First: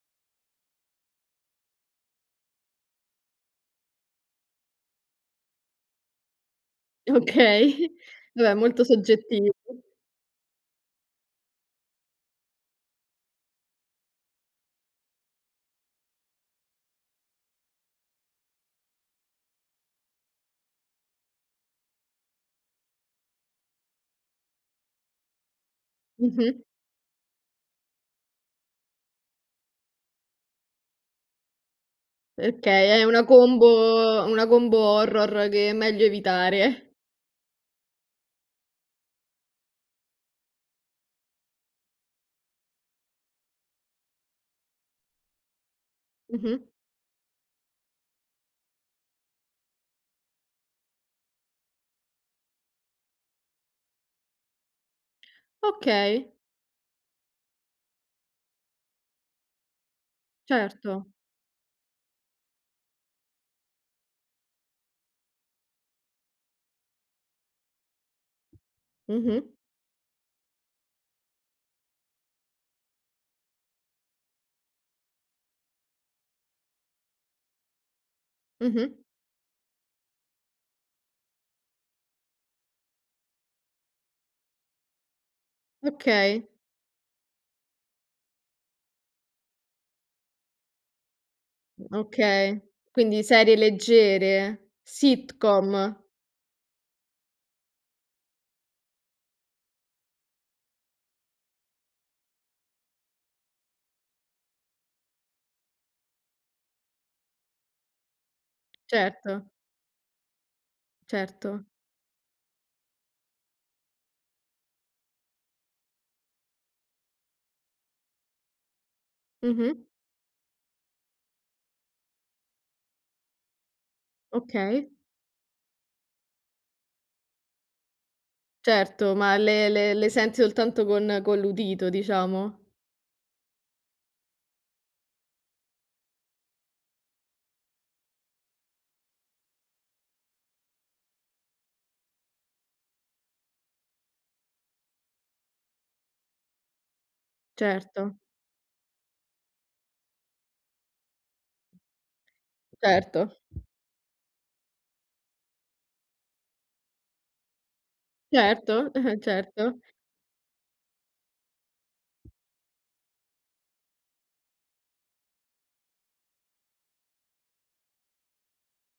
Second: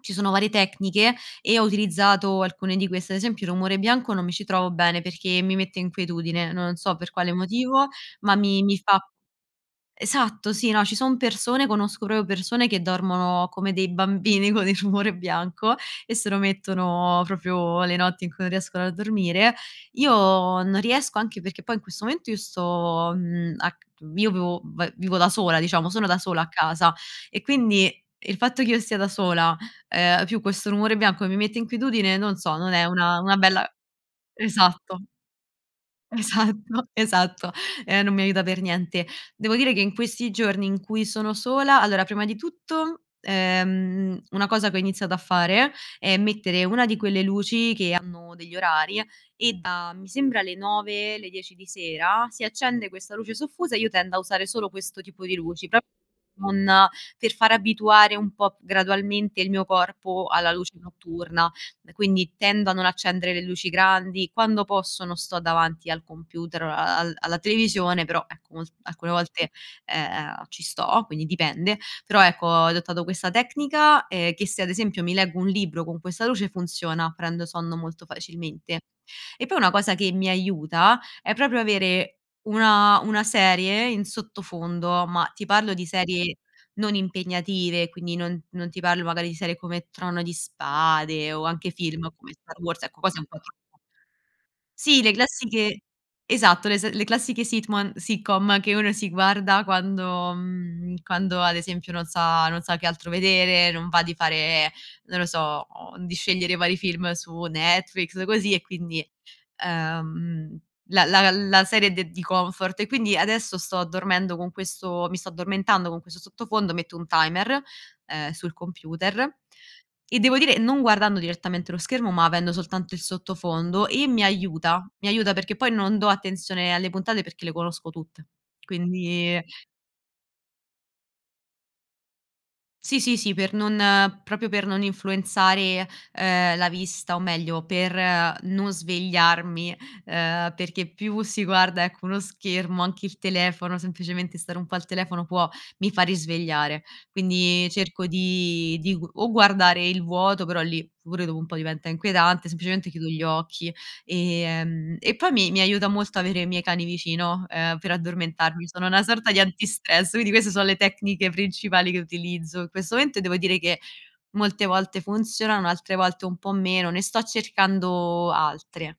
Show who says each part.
Speaker 1: Ci sono varie tecniche e ho utilizzato alcune di queste. Ad esempio il rumore bianco non mi ci trovo bene perché mi mette inquietudine, non so per quale motivo,
Speaker 2: Okay,
Speaker 1: ma
Speaker 2: vabbè
Speaker 1: mi mi
Speaker 2: molto
Speaker 1: fa
Speaker 2: soggettivo.
Speaker 1: esatto, sì, no, ci sono persone conosco proprio persone che dormono come dei bambini con il rumore bianco e se lo mettono proprio le notti in cui non riescono a dormire. Io non riesco, anche perché poi in questo momento io sto, mhmm, a c io vio va vivo da sola, diciamo, sono da sola a
Speaker 2: Mh-mh.
Speaker 1: casa e quindi il fatto che io stia da sola, ehm, più questo rumore bianco che mi mette inquietudine, non so, non è
Speaker 2: Okay è
Speaker 1: una
Speaker 2: una
Speaker 1: una bella
Speaker 2: combo una combo
Speaker 1: esatto.
Speaker 2: horror che è meglio evitare.
Speaker 1: Esatto, esatto, e non mi aiuta per niente. Devo dire che in questi giorni in cui sono sola allora prima di tutto, ehm, una cosa che ho iniziato a fare, è mettere
Speaker 2: Mh-mh.
Speaker 1: una di quelle luci che hanno degli orari e da mi sembra le 9:00, le 10:00 di sera si accende questa luce soffusa e io tendo a usare solo questo tipo di luci pro
Speaker 2: Okay.
Speaker 1: non per far abituare un po' gradualmente il mio corpo alla luce
Speaker 2: Certo.
Speaker 1: notturna, quindi tendo a non accendere le luci grandi, quando posso non sto davanti al computer o al al alla televisione, però ecco molt alcune
Speaker 2: Mh-mh.
Speaker 1: volte, ehm, ci sto, quindi dipende, però ecco ho adottato questa tecnica, ehm, che se ad esempio mi leggo un libro con questa luce, funziona, prendo sonno molto facilmente.
Speaker 2: Mh-mh.
Speaker 1: E poi una cosa che mi aiuta, è proprio avere una una serie in sottofondo, ma ti parlo di serie
Speaker 2: Okay.
Speaker 1: non impegnative, quindi non non ti parlo magari di serie come Trono di Spade o anche film come Star
Speaker 2: Okay,
Speaker 1: Wars, ecco quasi è
Speaker 2: quindi
Speaker 1: un po'
Speaker 2: serie
Speaker 1: troppo.
Speaker 2: leggere?
Speaker 1: Sì, le classiche
Speaker 2: Sitcom?
Speaker 1: esatto, le s le classiche sitman sitcom che uno si guarda quando mhmm, quando ad esempio non sa non sa che altro vedere, non va di fare, non lo so, di scegliere vari film su Netflix così e quindi
Speaker 2: Certo.
Speaker 1: ehm, la la la la
Speaker 2: Certo.
Speaker 1: serie de di comfort e quindi adesso sto dormendo con questo mi sto addormentando con questo sottofondo, metto un timer, ehm, sul computer,
Speaker 2: Mh-mh.
Speaker 1: e devo dire, non guardando direttamente lo schermo, ma avendo soltanto il sottofondo e mi
Speaker 2: Okay.
Speaker 1: aiuta. Mi aiuta perché poi non do attenzione alle puntate perché le conosco tutte,
Speaker 2: Certo, ma
Speaker 1: quindi
Speaker 2: le le le senti soltanto con con l'udito, diciamo?
Speaker 1: Sì, sì, sì, per non proprio per non influenzare, ehm, la vista o meglio per non svegliarmi, ehm, perché più si guarda ecco uno schermo, anche il telefono, semplicemente stare un po' al telefono può mi fa risvegliare. Quindi cerco
Speaker 2: Certo.
Speaker 1: di di o guardare il vuoto, però lì pure dopo un po' diventa inquietante, semplicemente chiudo
Speaker 2: Certo.
Speaker 1: gli occhi, ehm, e poi mi mi aiuta molto avere i miei cani vicino, ehm, per addormentarmi. Sono
Speaker 2: Certo,
Speaker 1: una sorta di
Speaker 2: certo.
Speaker 1: antistress, quindi queste so le tecniche principali che utilizzo in questo momento e devo dire che molte volte funzionano, altre volte un po' meno. Ne sto cercando altre.